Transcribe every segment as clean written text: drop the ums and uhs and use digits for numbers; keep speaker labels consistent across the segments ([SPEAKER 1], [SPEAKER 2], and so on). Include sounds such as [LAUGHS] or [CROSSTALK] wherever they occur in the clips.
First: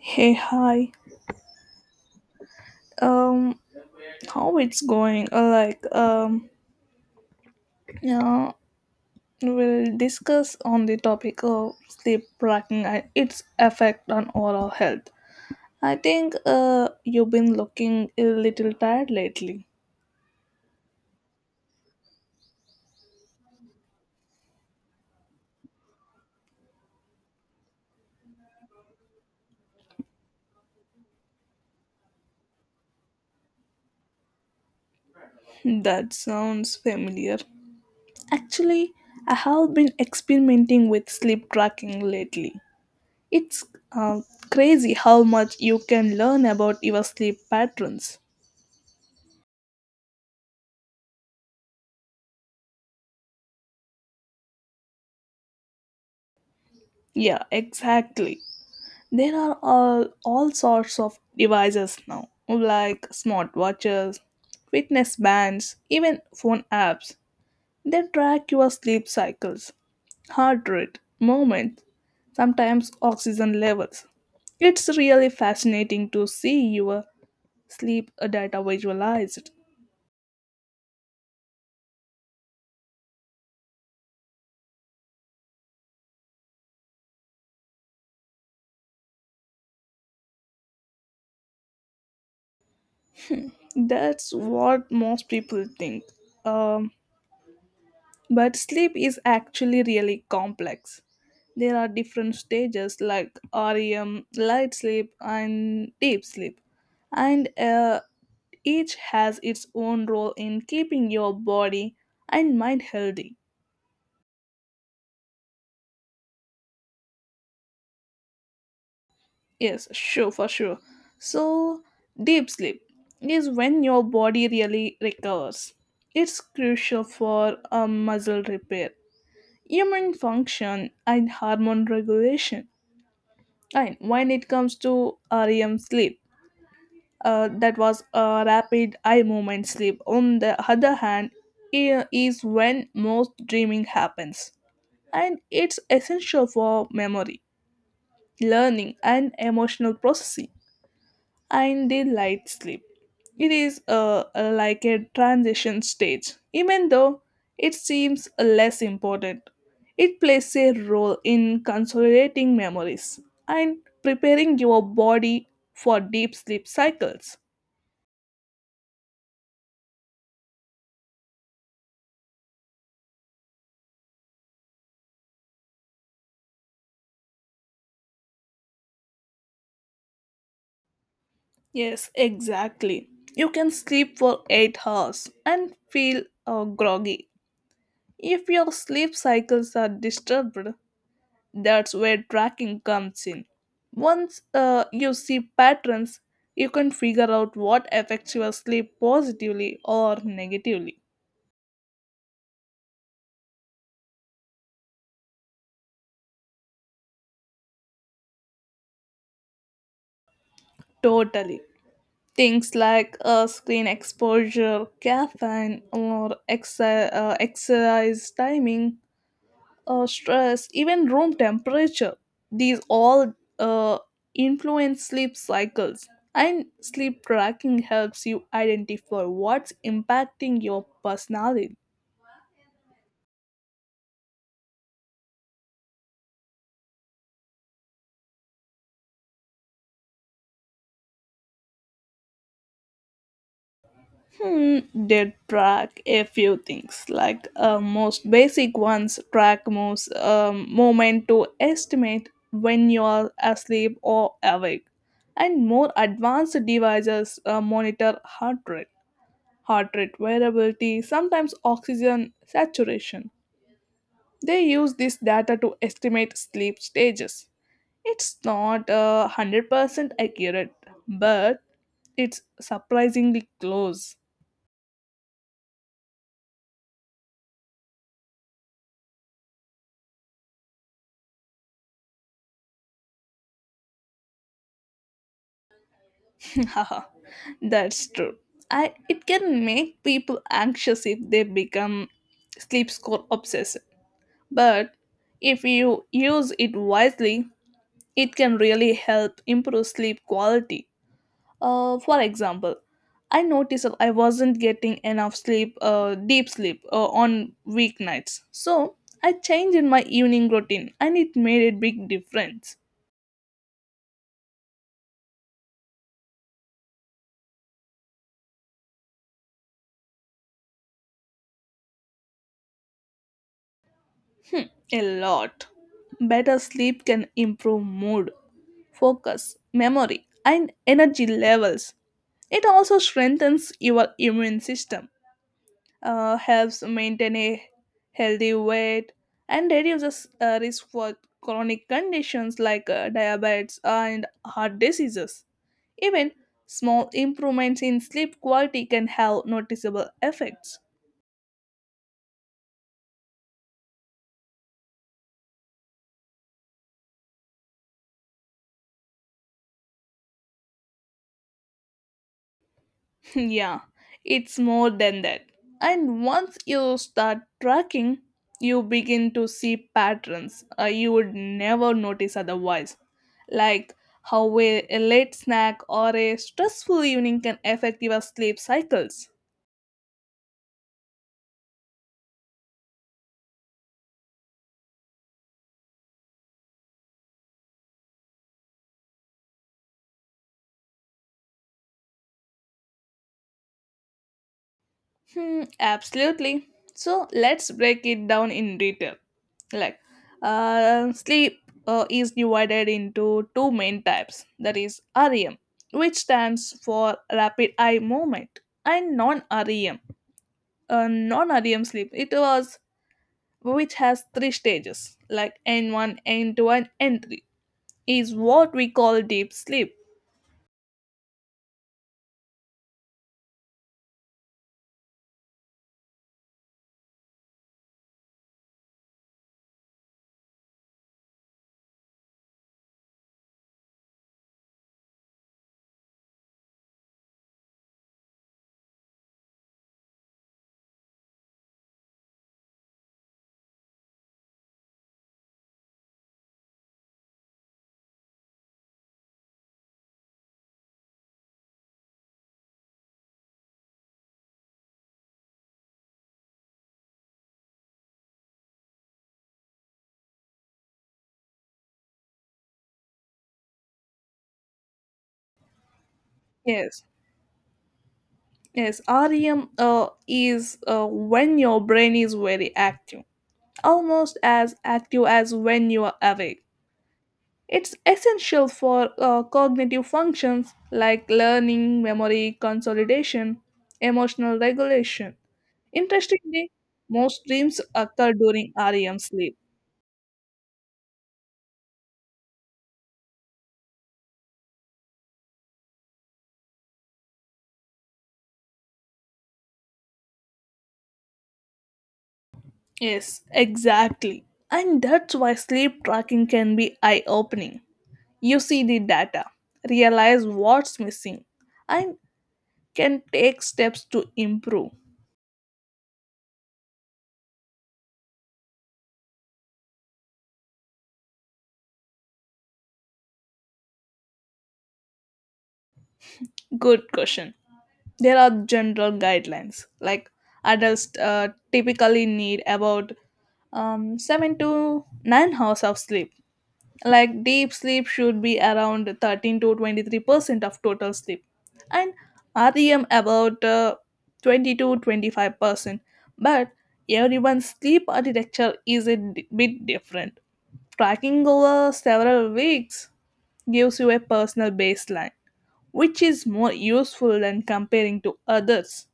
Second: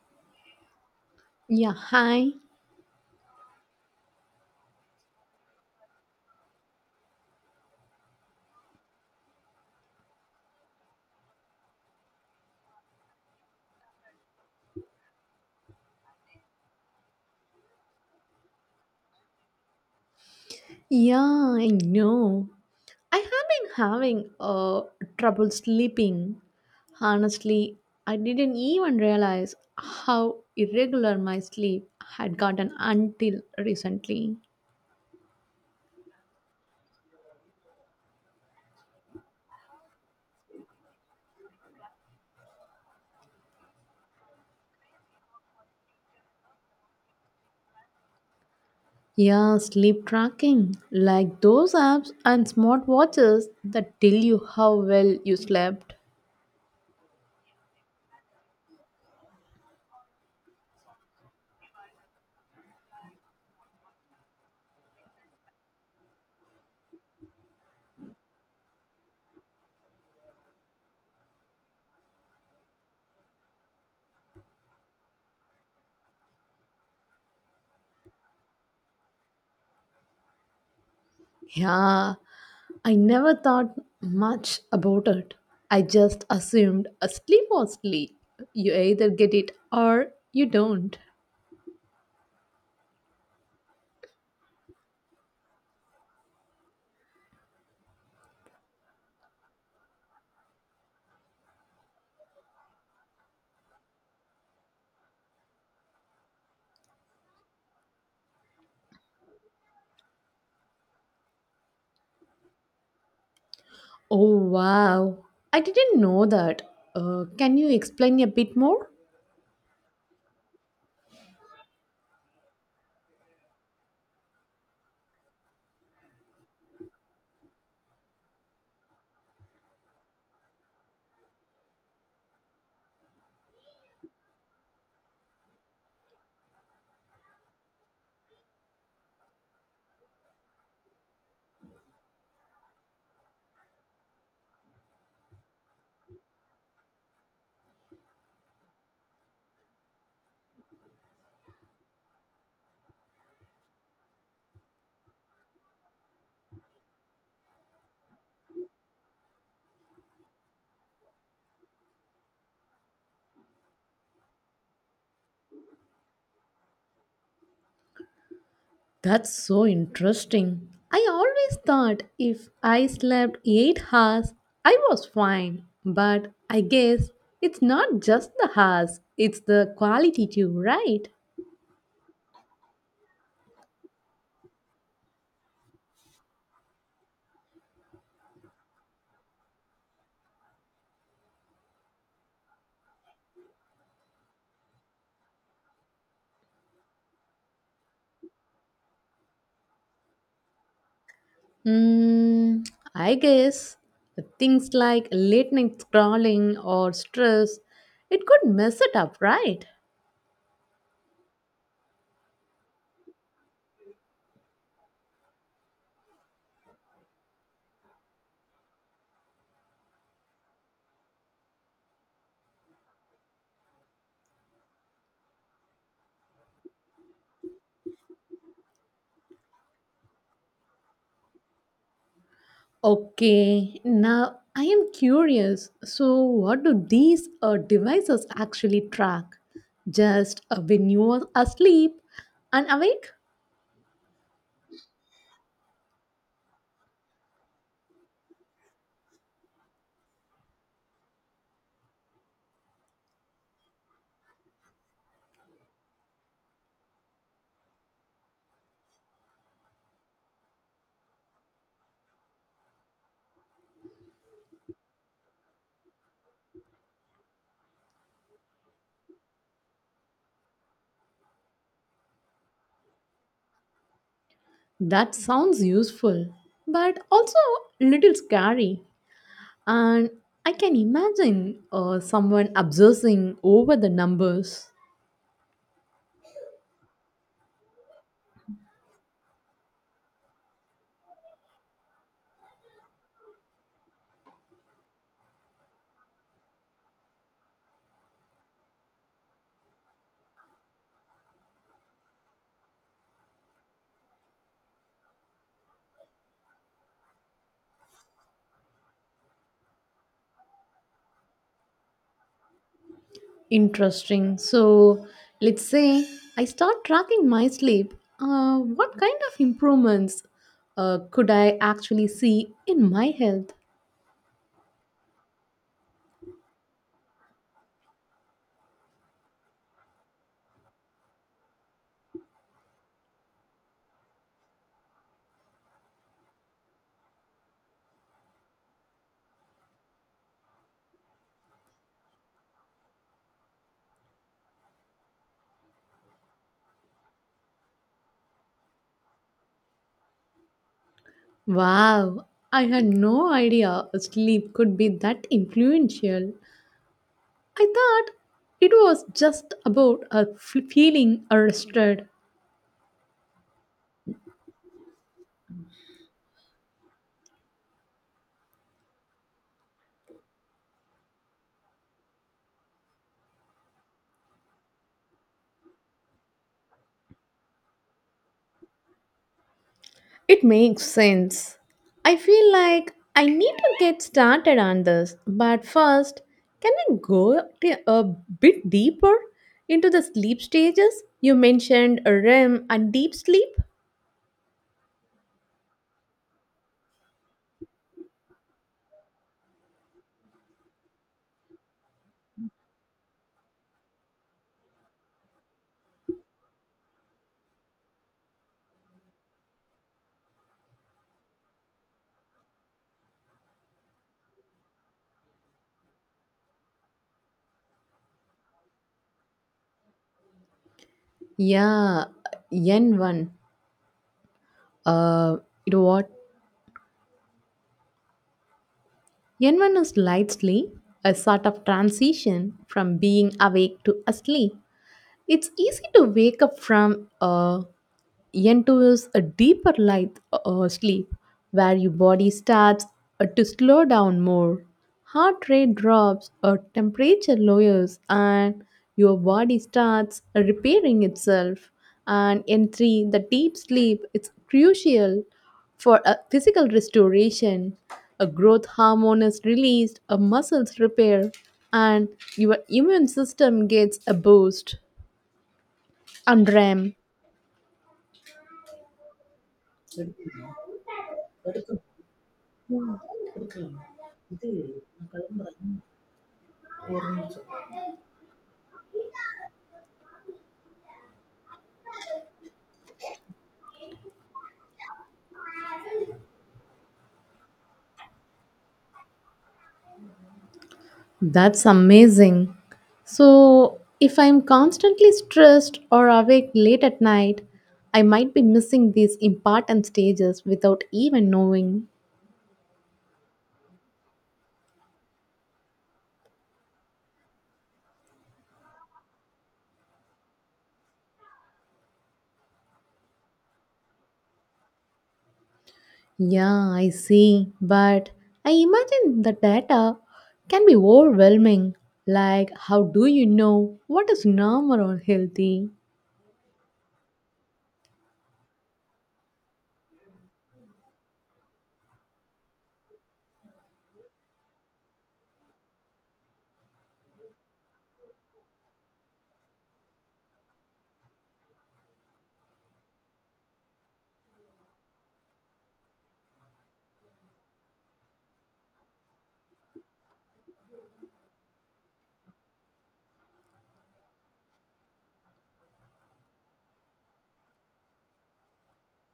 [SPEAKER 1] Hey, hi.
[SPEAKER 2] Yeah, hi.
[SPEAKER 1] Um, how it's going? Like, yeah, we'll discuss on the topic of sleep tracking and its effect on overall health. I think you've been looking a little tired lately.
[SPEAKER 2] Yeah, I know. I have been having trouble sleeping. Honestly, I didn't even realize how irregular my sleep had gotten until recently.
[SPEAKER 1] That sounds familiar. Actually, I have been experimenting with sleep tracking lately. It's uh, crazy how much you can learn about your sleep patterns.
[SPEAKER 2] Yeah, sleep tracking, like those apps and smartwatches that tell you how well you slept.
[SPEAKER 1] Yeah, exactly. There are all sorts of devices now, like smartwatches, fitness bands, even phone apps. They track your sleep cycles, heart rate, movement, sometimes oxygen levels. It's really fascinating to see your sleep data visualized.
[SPEAKER 2] Yeah, I never thought much about it. I just assumed a sleep was sleep. You either get it or you don't.
[SPEAKER 1] That's what most people think. Um, But sleep is actually really complex. There are different stages like REM, light sleep, and deep sleep, and each has its own role in keeping your body and mind healthy.
[SPEAKER 2] Oh wow, I didn't know that. Can you explain a bit more?
[SPEAKER 1] Yes, sure, for sure. So, deep sleep is when your body really recovers. It's crucial for muscle repair, immune function, and hormone regulation. And when it comes to REM sleep, that was a rapid eye movement sleep. On the other hand, is when most dreaming happens, and it's essential for memory, learning, and emotional processing. And they light sleep. It is like a transition stage, even though it seems less important. It plays a role in consolidating memories and preparing your body for deep sleep cycles.
[SPEAKER 2] That's so interesting. I always thought if I slept 8 hours, I was fine. But I guess it's not just the hours, it's the quality too, right?
[SPEAKER 1] Yes, exactly. You can sleep for 8 hours and feel groggy, if your sleep cycles are disturbed. That's where tracking comes in. Once you see patterns, you can figure out what affects your sleep positively or negatively.
[SPEAKER 2] Mm, I guess things like late night scrolling or stress, it could mess it up, right?
[SPEAKER 1] Totally. Things like screen exposure, caffeine, or exercise timing, stress, even room temperature. These all influence sleep cycles. And sleep tracking helps you identify what's impacting your personality.
[SPEAKER 2] Okay, now I am curious. So, what do these devices actually track? Just when you are asleep and awake?
[SPEAKER 1] Hmm, did track a few things, like most basic ones track moves, moment to estimate when you are asleep or awake. And more advanced devices monitor heart rate, heart rate variability, sometimes oxygen saturation. They use this data to estimate sleep stages. It's not 100% accurate, but it's surprisingly close.
[SPEAKER 2] That sounds useful, but also a little scary. And I can imagine someone obsessing over the numbers.
[SPEAKER 1] Haha, that's true. I it can make people anxious if they become sleep score obsessive. But if you use it wisely, it can really help improve sleep quality. For example, I noticed that I wasn't getting enough sleep, deep sleep, on weeknights. So I changed my evening routine, and it made a big difference.
[SPEAKER 2] Interesting. So, let's say I start tracking my sleep. What kind of improvements could I actually see in my health?
[SPEAKER 1] A lot. Better sleep can improve mood, focus, memory, and energy levels. It also strengthens your immune system, helps maintain a healthy weight, and reduces risk for chronic conditions like diabetes and heart diseases. Even small improvements in sleep quality can have noticeable effects.
[SPEAKER 2] Wow, I had no idea sleep could be that influential. I thought it was just about feeling rested.
[SPEAKER 1] [LAUGHS] Yeah, it's more than that. And once you start tracking, you begin to see patterns you would never notice otherwise, like how a late snack or a stressful evening can affect your sleep cycles.
[SPEAKER 2] It makes sense. I feel like I need to get started on this, but first, can we a bit deeper into the sleep stages? You mentioned REM and deep sleep.
[SPEAKER 1] Hmm, absolutely. So let's break it down in detail. Like, sleep is divided into two main types. That is REM, which stands for rapid eye movement, and non-REM sleep. It was Which has three stages, like N1, N2, and N3. Is what we call deep sleep.
[SPEAKER 2] Yeah, N1. Uh, it what? N1 is light sleep, a sort of transition from being awake to asleep. It's easy to wake up from into a deeper light sleep where your body starts to slow down more. Heart rate drops, or temperature lowers, and your body starts repairing itself. And in three, the deep sleep is crucial for a physical restoration. A growth hormone is released, a muscles repair, and your immune system gets a boost and RAM.
[SPEAKER 1] Yes, yes. REM is when your brain is very active, almost as active as when you are awake. It's essential for cognitive functions like learning, memory consolidation, emotional regulation. Interestingly, most dreams occur during REM sleep.
[SPEAKER 2] That's amazing. So, if I'm constantly stressed or awake late at night, I might be missing these important stages without even knowing.
[SPEAKER 1] Yes, exactly. And that's why sleep tracking can be eye opening. You see the data, realize what's missing, and can take steps to improve.
[SPEAKER 2] Yeah, I see. But I imagine the data can be overwhelming. Like, how do you know what is normal or healthy?
[SPEAKER 1] Good question. There are general guidelines, like adults typically need about 7 to 9 hours of sleep. Like, deep sleep should be around 13 to 23% of total sleep, and REM about 20 to 25%. But everyone's sleep architecture is a bit different. Tracking over several weeks gives you a personal baseline, which is more useful than comparing to others.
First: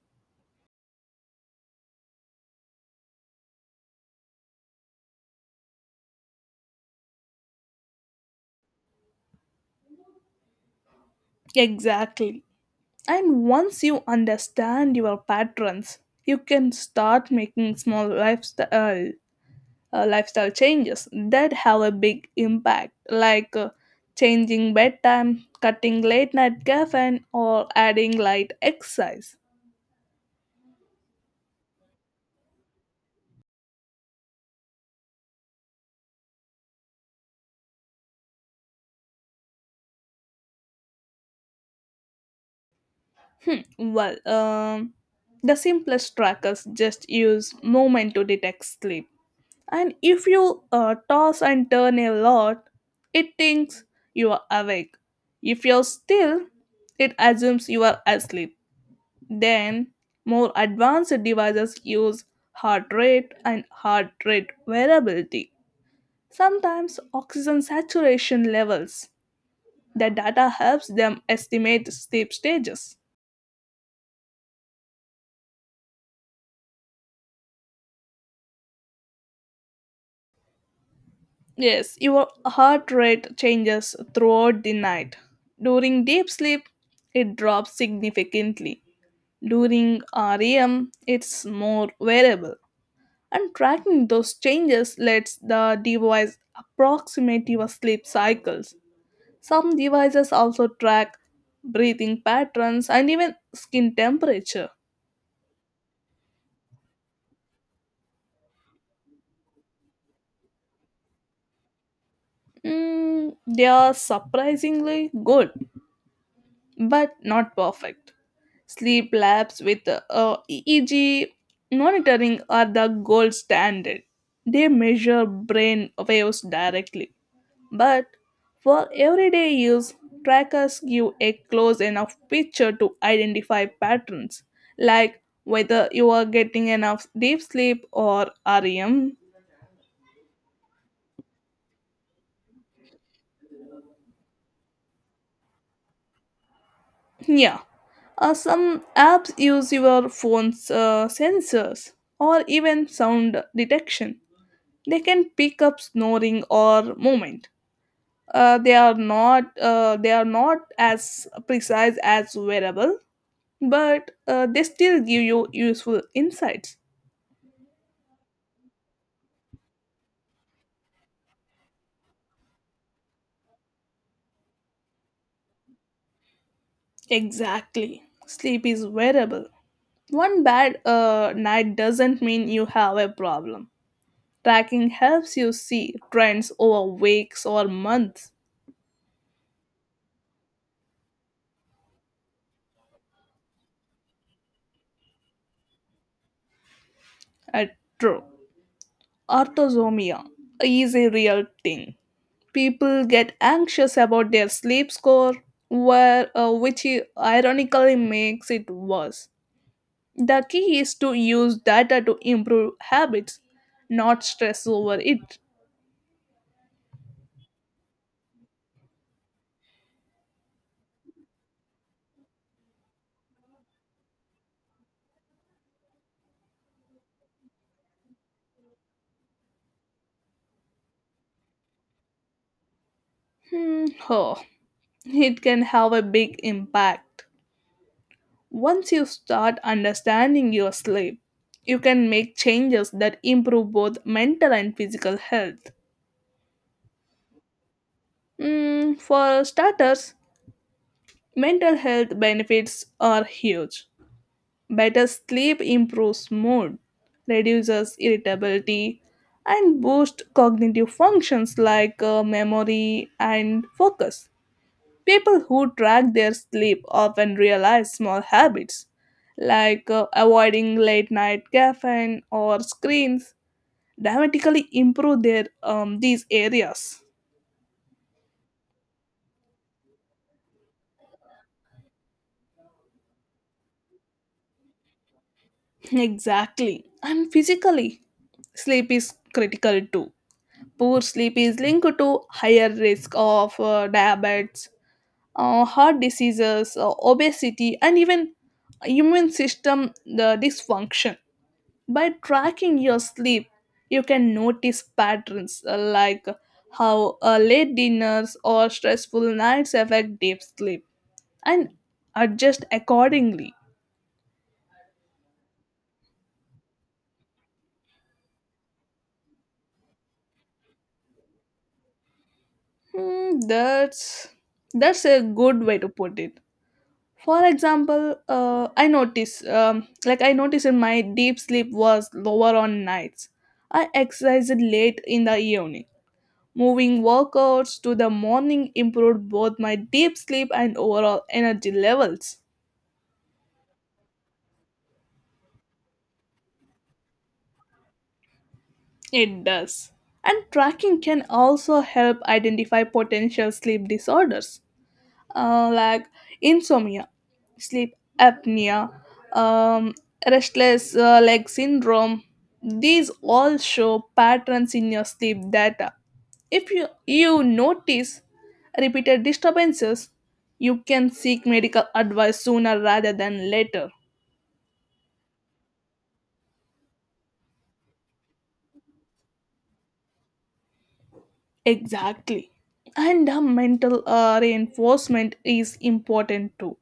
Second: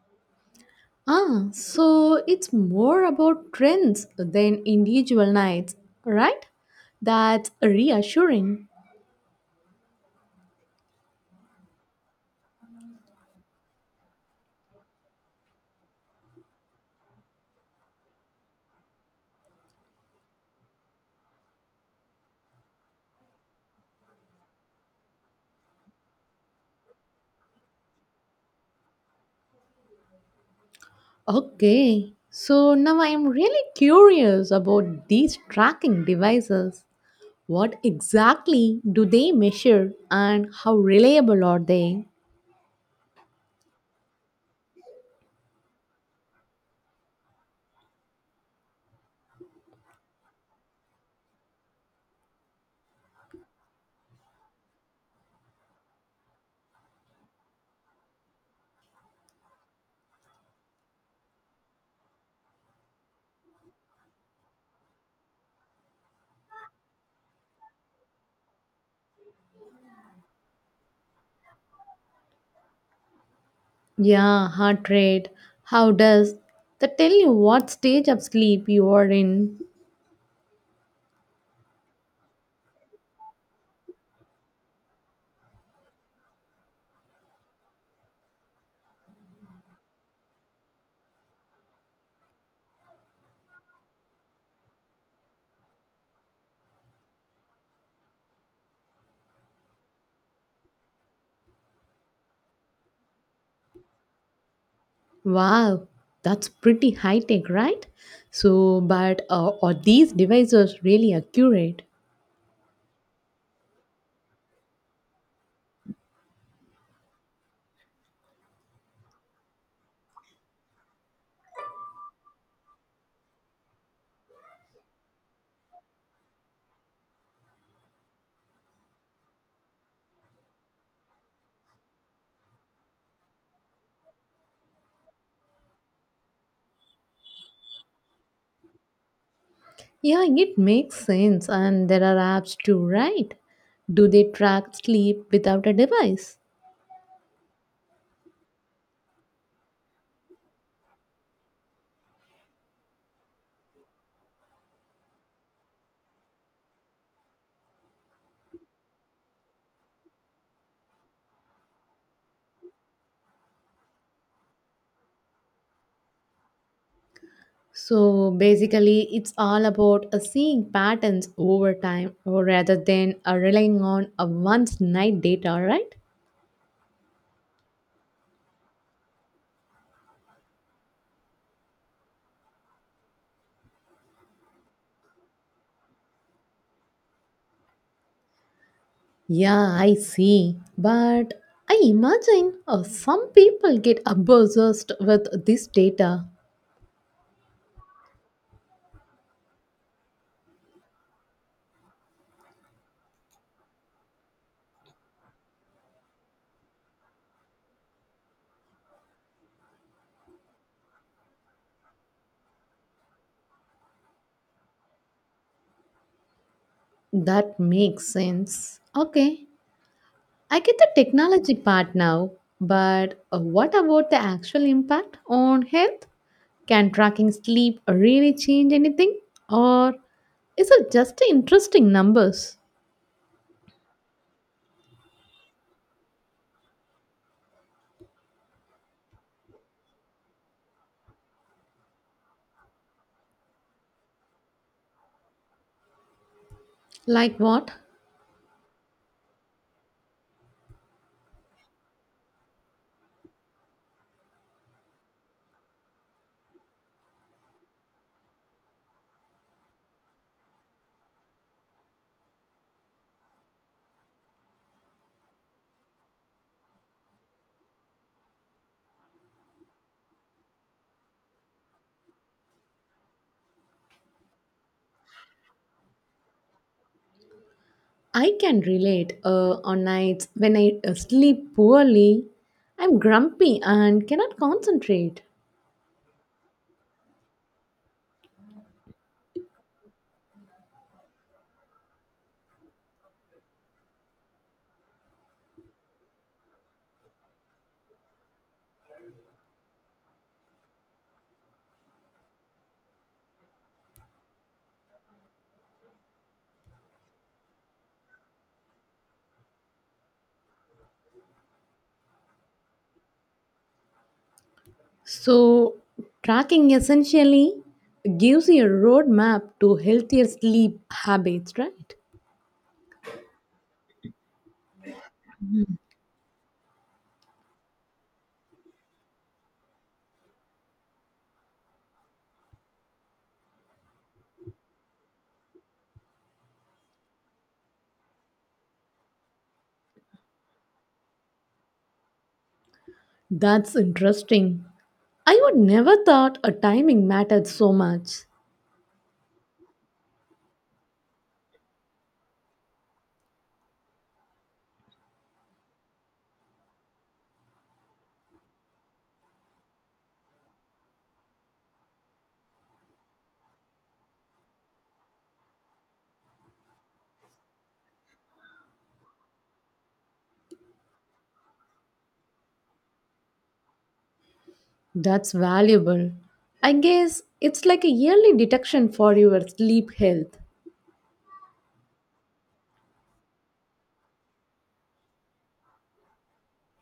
[SPEAKER 2] Ah, so it's more about trends than individual nights, right? That's reassuring.
[SPEAKER 1] Exactly. And once you understand your patterns, you can start making small lifestyle changes that have a big impact, like changing bedtime, cutting late night caffeine, or adding light exercise.
[SPEAKER 2] Okay, so now I am really curious about these tracking devices. What exactly do they measure and how reliable are they?
[SPEAKER 1] Well, the simplest trackers just use movement to detect sleep. And if you toss and turn a lot, it thinks you are awake. If you're still, it assumes you are asleep. Then, more advanced devices use heart rate and heart rate variability, sometimes oxygen saturation levels. The data helps them estimate sleep stages.
[SPEAKER 2] Yeah, heart rate. How does that tell you what stage of sleep you are in?
[SPEAKER 1] Yes, your heart rate changes throughout the night. During deep sleep, it drops significantly. During REM, it's more variable, and tracking those changes lets the device approximate your sleep cycles. Some devices also track breathing patterns and even skin temperature.
[SPEAKER 2] Wow, that's pretty high tech, right? So, but are these devices really accurate?
[SPEAKER 1] Mm, they are surprisingly good, but not perfect. Sleep labs with EEG monitoring are the gold standard. They measure brain waves directly. But for everyday use, trackers give a close enough picture to identify patterns, like whether you are getting enough deep sleep or REM.
[SPEAKER 2] Yeah, it makes sense. And there are apps too, right? Do they track sleep without a device?
[SPEAKER 1] Yeah. Some apps use your phone's sensors or even sound detection. They can pick up snoring or movement. They are not as precise as wearable, but they still give you useful insights.
[SPEAKER 2] So basically, it's all about seeing patterns over time or rather than relying on a once night data, right?
[SPEAKER 1] Exactly. Sleep is wearable. One bad night doesn't mean you have a problem. Tracking helps you see trends over weeks or months.
[SPEAKER 2] Yeah, I see. But I imagine some people get obsessed with this data.
[SPEAKER 1] Uh, True. Orthosomia is a real thing. People get anxious about their sleep score, where, uh, which i- ironically makes it worse. The key is to use data to improve habits, not stress over it.
[SPEAKER 2] That makes sense. Okay, I get the technology part now, but what about the actual impact on health? Can tracking sleep really change anything? Or is it just interesting numbers?
[SPEAKER 1] Hmm. Oh. It can have a big impact. Once you start understanding your sleep, you can make changes that improve both mental and physical health.
[SPEAKER 2] Like what?
[SPEAKER 1] For starters, mental health benefits are huge. Better sleep improves mood, reduces irritability, and boosts cognitive functions like memory and focus. People who track their sleep often realize small habits like avoiding late night caffeine or screens dramatically improve their these areas.
[SPEAKER 2] I can relate on nights when I sleep poorly, I'm grumpy and cannot concentrate.
[SPEAKER 1] Exactly. And physically, sleep is critical too. Poor sleep is linked to higher risk of diabetes, heart diseases, obesity, and even immune system the dysfunction. By tracking your sleep, you can notice patterns like how late dinners or stressful nights affect deep sleep, and adjust accordingly.
[SPEAKER 2] So, tracking essentially gives you a roadmap to healthier sleep habits, right?
[SPEAKER 1] Hmm, that's a good way to put it. For example, I notice like I noticed in my deep sleep was lower on nights I exercised late in the evening. Moving workouts to the morning improved both my deep sleep and overall energy levels.
[SPEAKER 2] That's interesting. I would never thought a timing mattered so much.
[SPEAKER 1] It does. And tracking can also help identify potential sleep disorders, like insomnia, sleep apnea, um, restless leg syndrome. These all show patterns in your sleep data. If you notice repeated disturbances, you can seek medical advice sooner rather than later.
[SPEAKER 2] That's valuable. I guess it's like a yearly detection for your sleep health.
[SPEAKER 1] Exactly. And the mental reinforcement is important too.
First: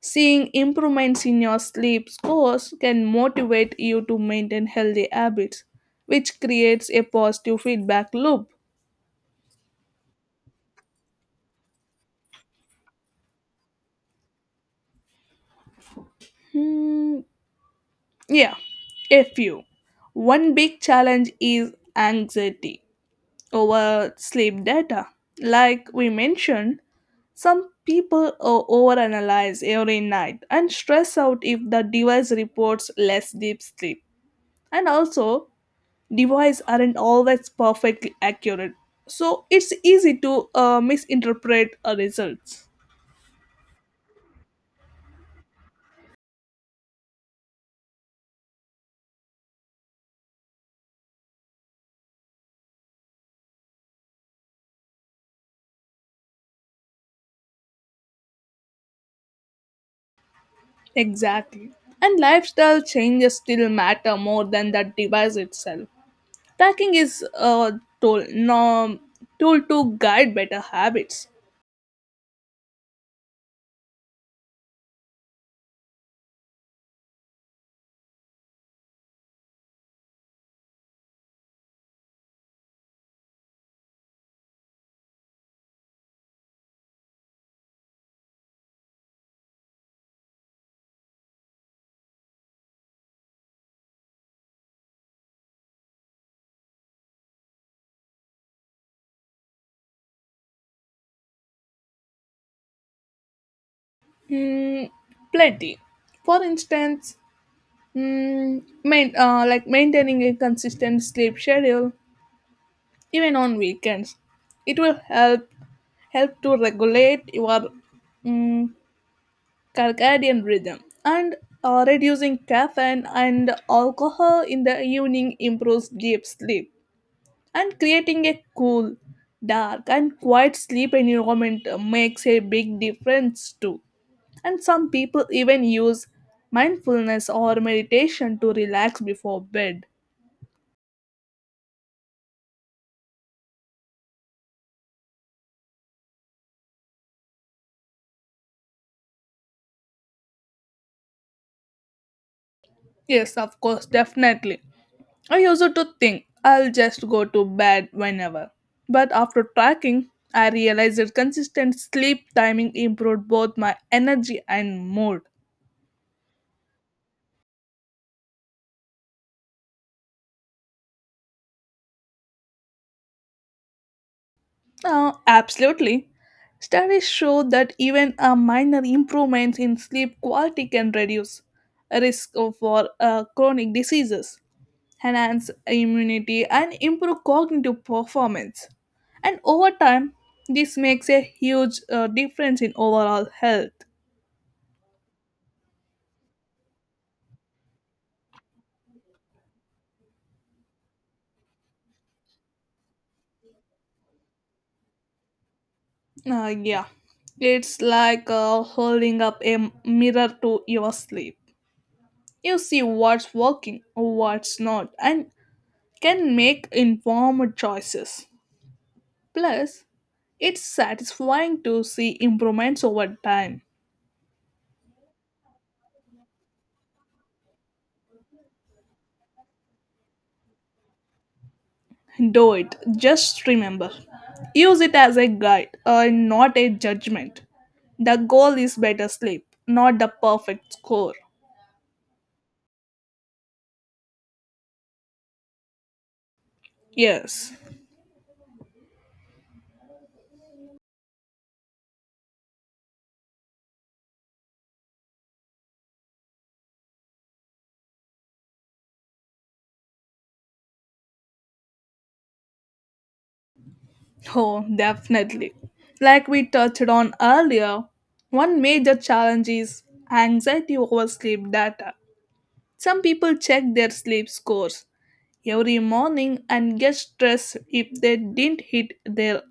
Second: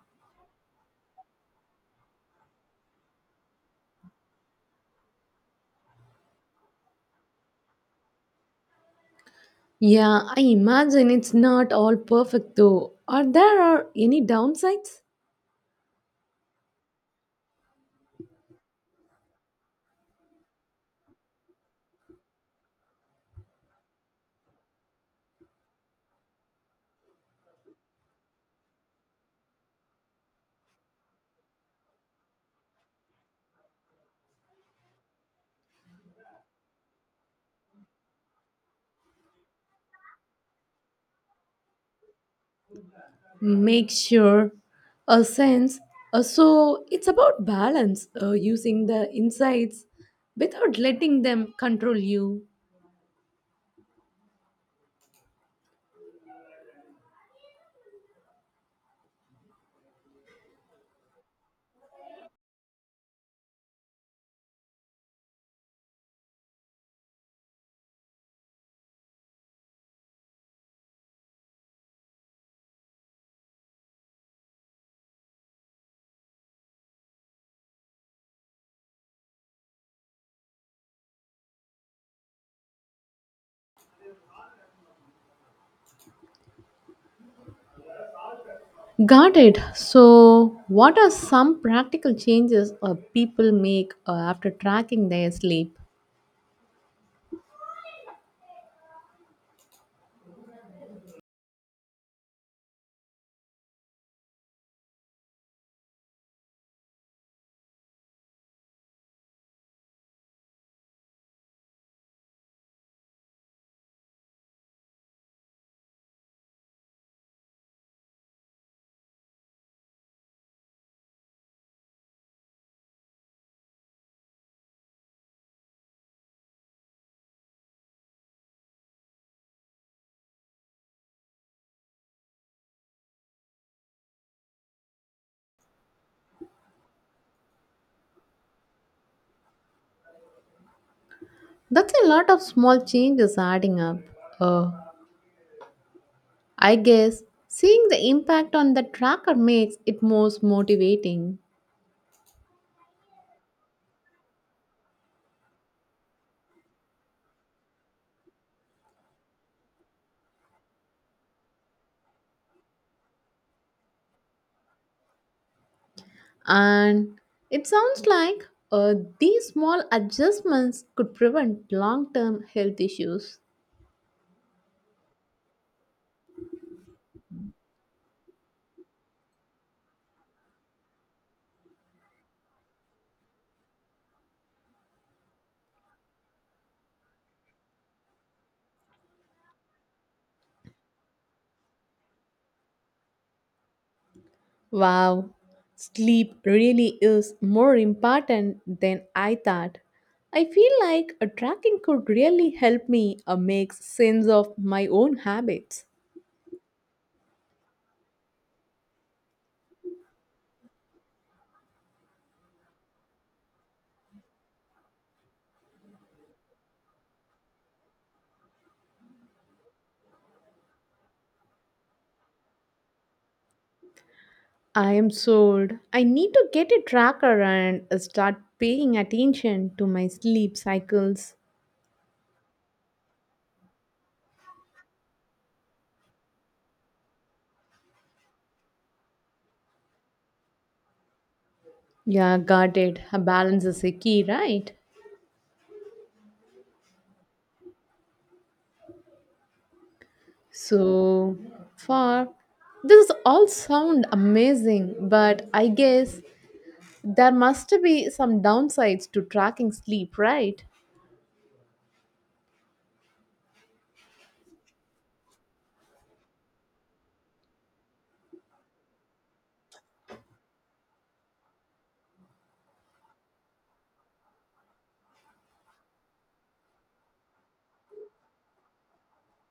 [SPEAKER 1] Seeing improvements in your sleep scores can motivate you to maintain healthy habits, which creates a positive feedback loop.
[SPEAKER 2] Yeah, I imagine it's not all perfect though. Are there are any downsides?
[SPEAKER 1] Hmm, yeah, a few. One big challenge is anxiety over sleep data. Like we mentioned, some people overanalyze every night and stress out if the device reports less deep sleep. And also, devices aren't always perfectly accurate, so it's easy to misinterpret results.
[SPEAKER 2] Make sure a sense. So it's about balance, using the insights without letting them control you.
[SPEAKER 1] Exactly. And lifestyle changes still matter more than that device itself. Tracking is a tool, no, tool to guide better habits.
[SPEAKER 2] Got it. So, what are some practical changes people make after tracking their sleep?
[SPEAKER 1] Mm, Plenty. For instance, like maintaining a consistent sleep schedule, even on weekends. It will help to regulate your mm, circadian rhythm. And reducing caffeine and alcohol in the evening improves deep sleep. And creating a cool, dark and quiet sleep environment makes a big difference too. And some people even use mindfulness or meditation to relax before bed.
[SPEAKER 2] That's a lot of small changes adding up. Uh, I guess seeing the impact on the tracker makes it most motivating.
[SPEAKER 1] Yes, of course, definitely. I used to think I'll just go to bed whenever. But after tracking, I realized that consistent sleep timing improved both my energy and mood.
[SPEAKER 2] And it sounds like these small adjustments could prevent long term health issues.
[SPEAKER 1] Oh, absolutely. Studies show that even a minor improvement in sleep quality can reduce risk for chronic diseases, enhance immunity, and improve cognitive performance. And over time, this makes a huge difference in overall health.
[SPEAKER 2] Wow, sleep really is more important than I thought. I feel like a tracking could really help me make sense of my own habits.
[SPEAKER 1] Yeah, it's like holding up a mirror to your sleep. You see what's working, what's not, and can make informed choices. Plus, it's satisfying to see improvements over time.
[SPEAKER 2] I am sold. I need to get a tracker and start paying attention to my sleep cycles.
[SPEAKER 1] Do it. Just remember. Use it as a guide, not a judgment. The goal is better sleep, not the perfect score.
[SPEAKER 2] Yeah, got it. A balance is a key, right?
[SPEAKER 1] Yes.
[SPEAKER 2] So far, this all sound amazing, but I guess there must be some downsides to tracking sleep, right?
[SPEAKER 1] Oh, definitely. Like we touched on earlier, one major challenge is anxiety over sleep data. Some people check their sleep scores every morning and get stressed if they didn't hit their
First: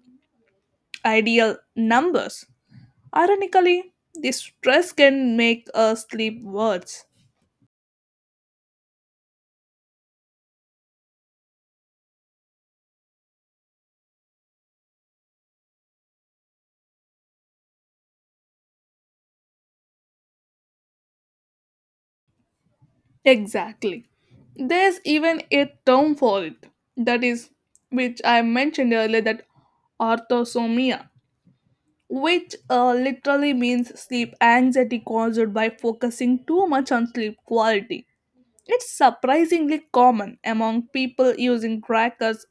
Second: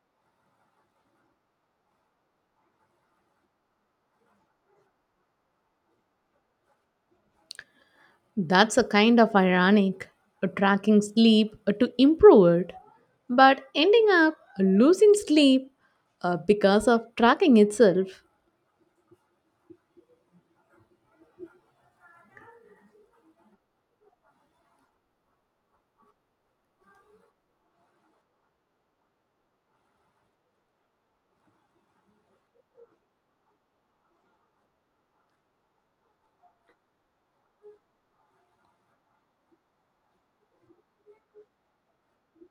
[SPEAKER 1] ideal numbers. Ironically, this stress can make us sleep worse.
[SPEAKER 2] That's a kind of ironic. Tracking sleep to improve it, but ending up losing sleep because of tracking itself.
[SPEAKER 1] Exactly. There's even a term for it. That is, which I mentioned earlier, that orthosomnia. Which literally means sleep anxiety caused by focusing too much on sleep quality. It's surprisingly common among people using trackers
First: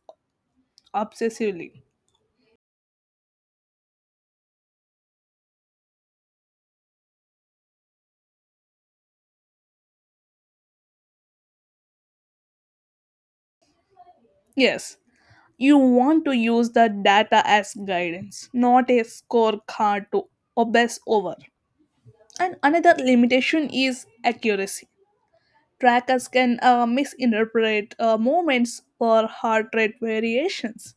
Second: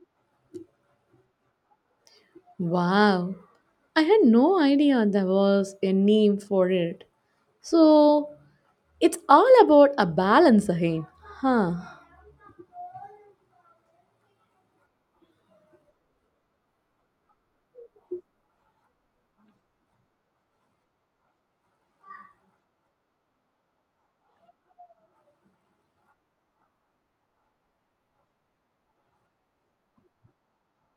[SPEAKER 1] obsessively.
[SPEAKER 2] Wow. I had no idea there was a name for it. So it's all about a balance again. Huh.
[SPEAKER 1] Yes, you want to use the data as guidance, not a scorecard to obsess over. And another limitation is accuracy. Trackers can misinterpret movements or heart rate variations.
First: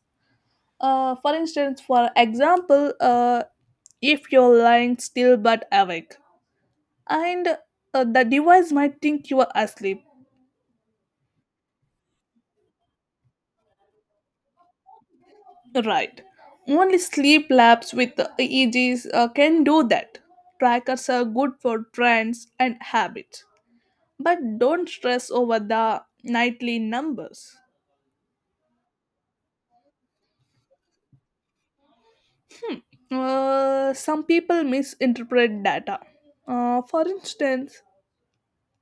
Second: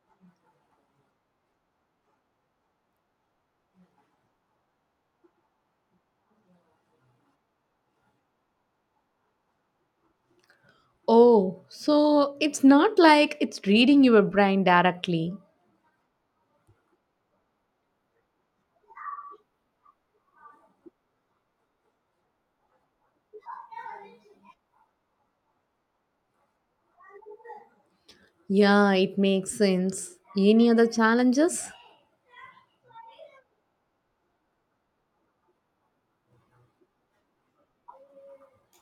[SPEAKER 1] For example, if you're lying still but awake, and the device might think you are asleep.
[SPEAKER 2] Oh, so it's not like it's reading your brain directly.
[SPEAKER 1] Right. Only sleep labs with EEGs can do that. Trackers are good for trends and habits, but don't stress over the nightly numbers.
[SPEAKER 2] Yeah, it makes sense. Any other challenges?
[SPEAKER 1] Some people misinterpret data. Uh, for instance,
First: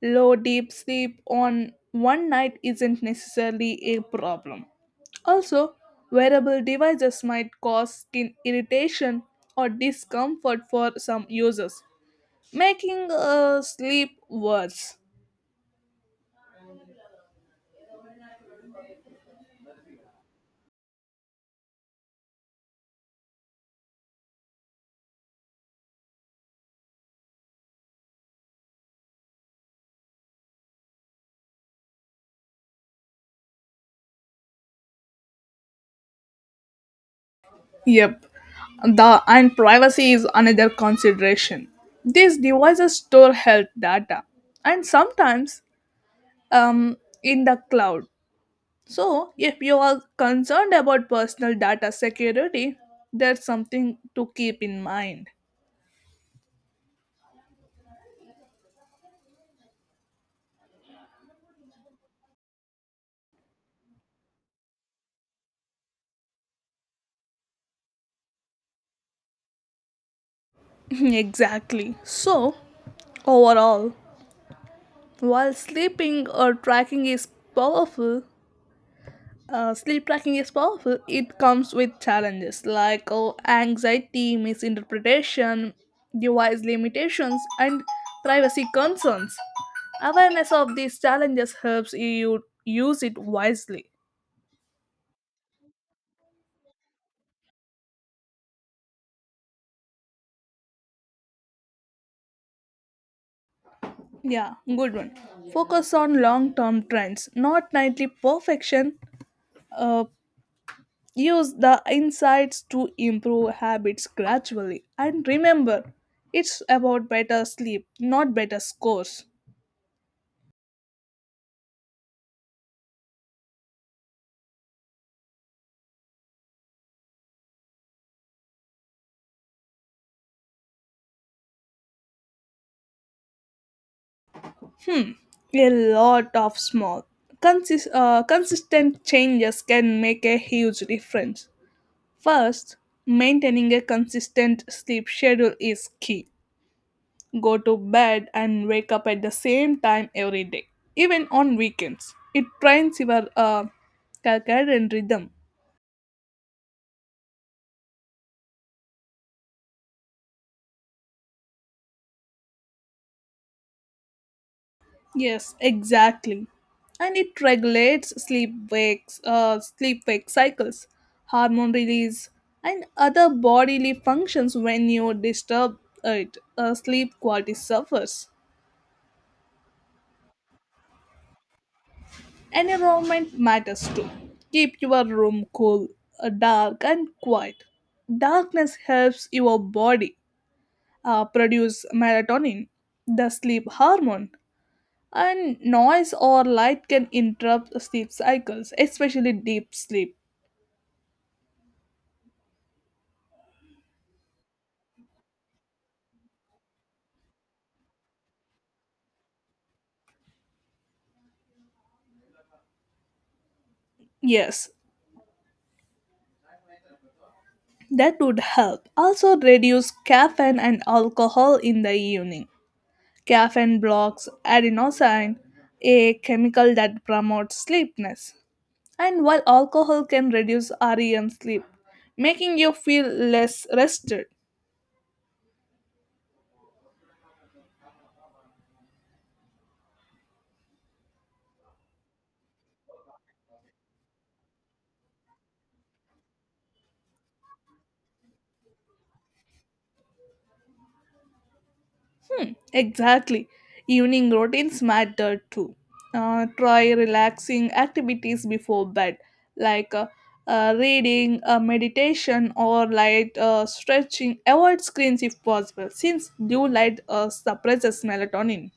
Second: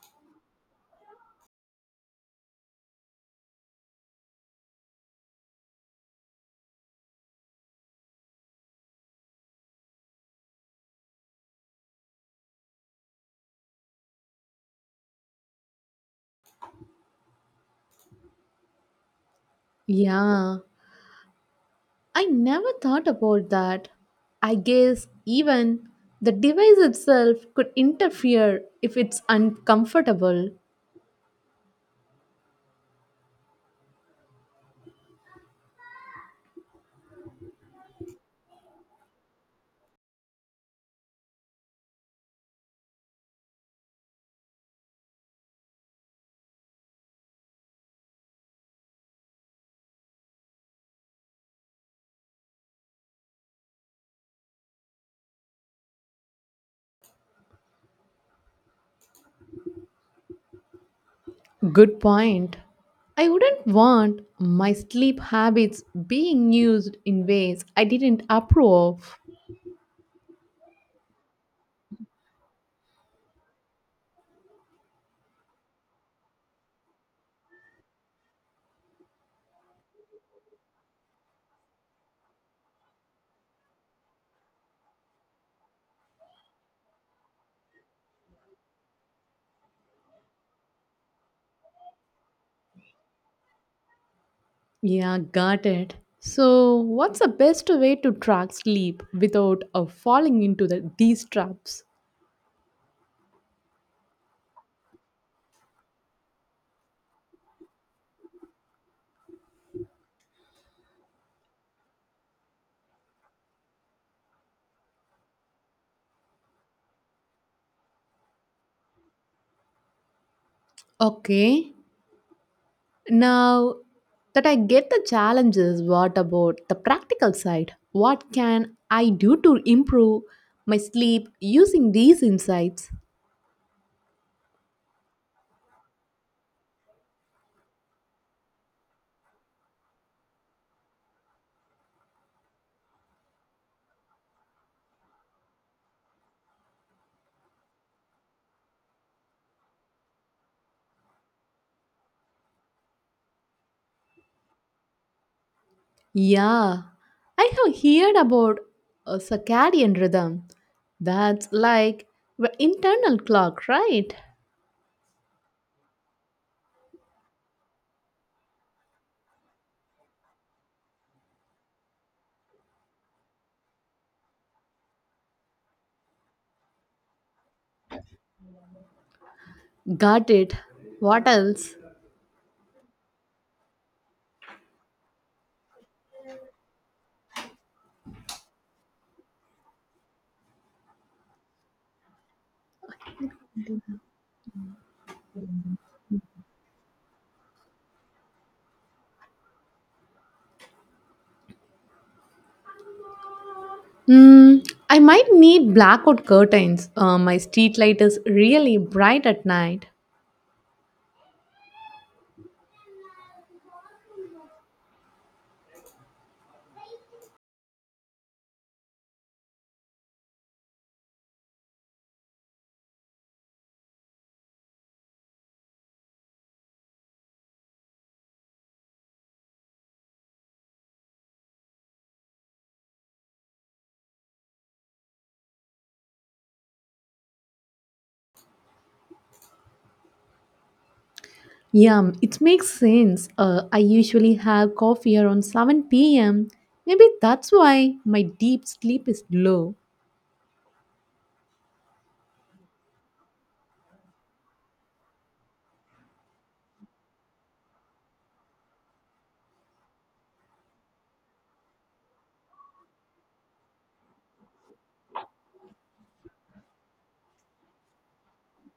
[SPEAKER 1] Low deep sleep on one night isn't necessarily a problem. Also, wearable devices might cause skin irritation or discomfort for some users, making sleep worse.
[SPEAKER 2] Yeah, I never thought about that. I guess even the device itself could interfere if it's uncomfortable.
[SPEAKER 1] Yep, the and privacy is another consideration. These devices store health data and sometimes um, in the cloud. So, if you are concerned about personal data security, that's something to keep in mind.
[SPEAKER 2] Good point. I wouldn't want my sleep habits being used in ways I didn't approve of.
[SPEAKER 1] [LAUGHS] exactly. So, overall, while powerful, sleep tracking is powerful, it comes with challenges like anxiety, misinterpretation, device limitations, and privacy concerns. Awareness of these challenges helps you use it wisely.
[SPEAKER 2] Yeah, got it. So, what's the best way to track sleep without falling into these traps?
[SPEAKER 1] Yeah, good one. Focus on long term trends, not nightly perfection. Uh, Use the insights to improve habits gradually. And remember, it's about better sleep, not better scores.
[SPEAKER 2] Okay, now that I get the challenges, what about the practical side? What can I do to improve my sleep using these insights?
[SPEAKER 1] A lot of small, consistent changes can make a huge difference. First, maintaining a consistent sleep schedule is key. Go to bed and wake up at the same time every day, even on weekends. It trains your circadian rhythm.
[SPEAKER 2] Yeah, I have heard about a circadian rhythm. That's like the internal clock, right?
[SPEAKER 1] Yes, exactly. And it regulates sleep wake cycles, hormone release, and other bodily functions. When you disturb it, sleep quality suffers.
[SPEAKER 2] Got it. What else?
[SPEAKER 1] Environment matters too. Keep your room cool, dark, and quiet. Darkness helps your body produce melatonin, the sleep hormone, and noise or light can interrupt sleep cycles, especially deep sleep.
[SPEAKER 2] Hmm, I might need blackout curtains. My street light is really bright at night.
[SPEAKER 1] Yes, that would help. Also, reduce caffeine and alcohol in the evening. Caffeine blocks adenosine, a chemical that promotes sleepiness. And while alcohol can reduce REM sleep, making you feel less rested.
[SPEAKER 2] Yeah, it makes sense. I usually have coffee around 7 pm. Maybe that's why my deep sleep is low.
[SPEAKER 1] Exactly. Evening routines matter too. Try relaxing activities before bed, like reading, meditation, or light stretching. Avoid screens if possible, since blue light suppresses melatonin.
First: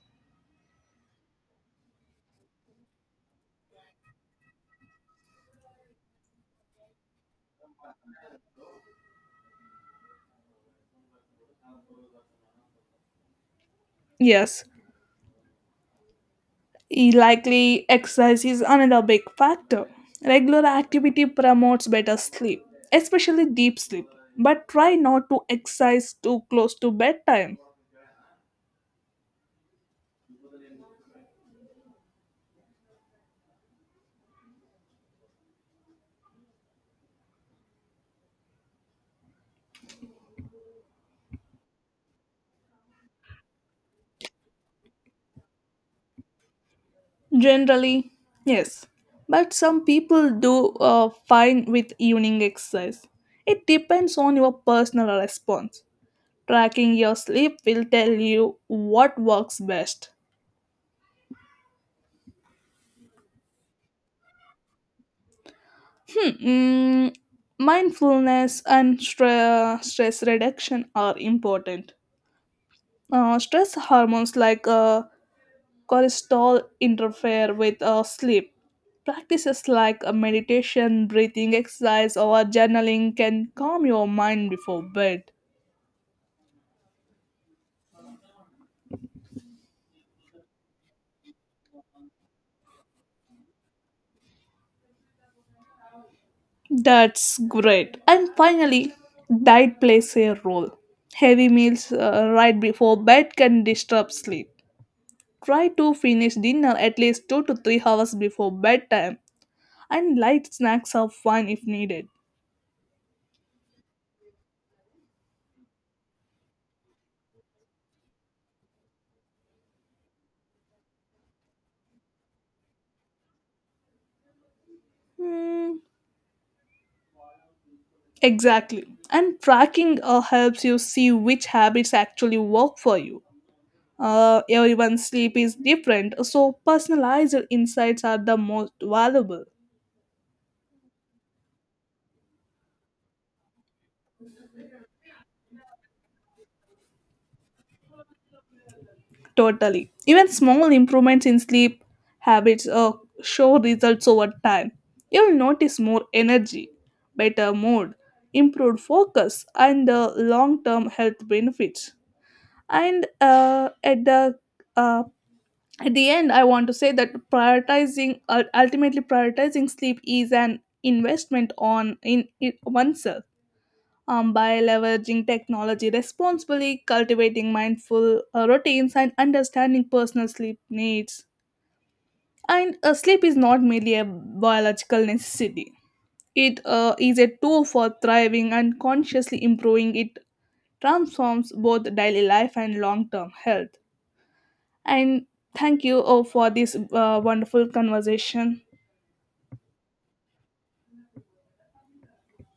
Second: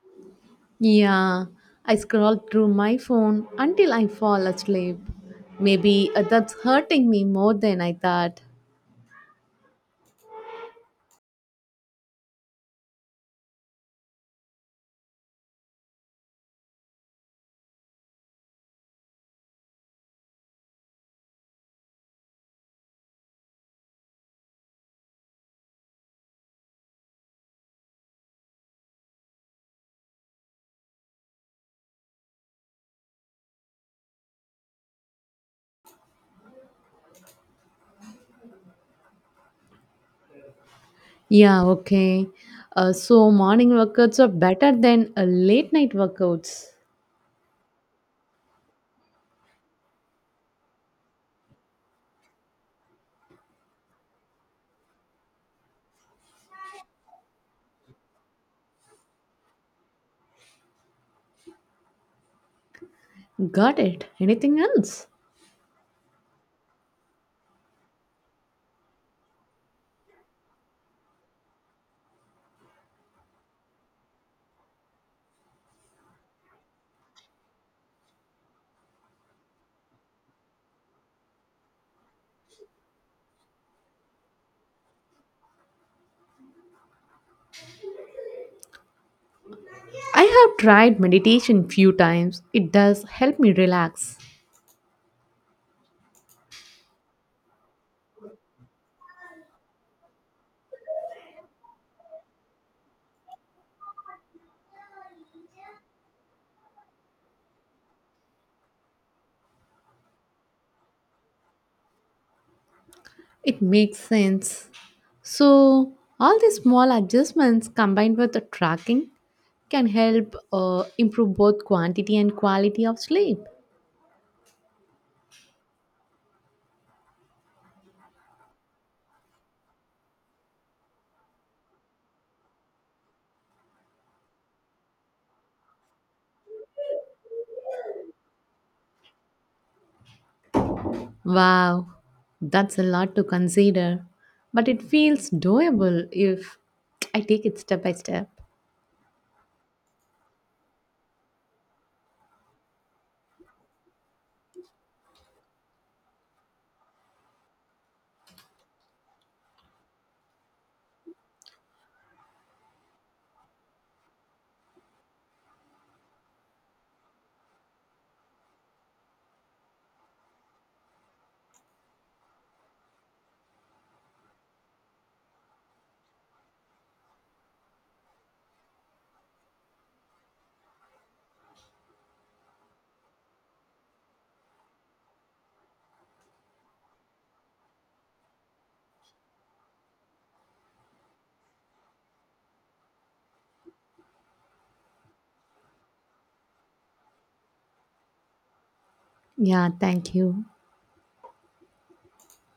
[SPEAKER 2] Yeah, I scroll through my phone until I fall asleep. Maybe that's hurting me more than I thought.
[SPEAKER 1] Yes, e- likely exercise is another big factor. Regular activity promotes better sleep, especially deep sleep, but try not to exercise too close to bedtime.
[SPEAKER 2] Yeah, okay. So morning workouts are better than late night workouts.
[SPEAKER 1] Generally, yes. But some people do fine with evening exercise. It depends on your personal response. Tracking your sleep will tell you what works best.
[SPEAKER 2] Got it. Anything else?
[SPEAKER 1] Hmm. Mindfulness and stress reduction are important. Stress hormones like cortisol interfere with sleep. Practices like a meditation, breathing exercise, or journaling can calm your mind before bed.
[SPEAKER 2] I have tried meditation few times. It does help me relax.
[SPEAKER 1] That's great. And finally, diet plays a role. Heavy meals right before bed can disturb sleep. Try to finish dinner at least 2 to 3 hours before bedtime, and light snacks are fine if needed.
[SPEAKER 2] It makes sense. So, all these small adjustments combined with the tracking can help improve both quantity and quality of sleep.
[SPEAKER 1] Hmm. Exactly. And tracking helps you see which habits actually work for you. Everyone's sleep is different, so personalized insights are the most valuable.
[SPEAKER 2] Wow, that's a lot to consider, but it feels doable if I take it step by step.
[SPEAKER 1] Totally. Even small improvements in sleep habits show results over time. You'll notice more energy, better mood, improved focus, and long term health benefits. And uh, at the end I want to say that prioritizing ultimately prioritizing sleep is an investment on in it oneself. By leveraging technology responsibly, cultivating mindful routines, and understanding personal sleep needs, and sleep is not merely a biological necessity, it is a tool for thriving, and consciously improving it transforms both daily life and long-term health. And thank you for this wonderful conversation.
[SPEAKER 2] Yeah, thank you.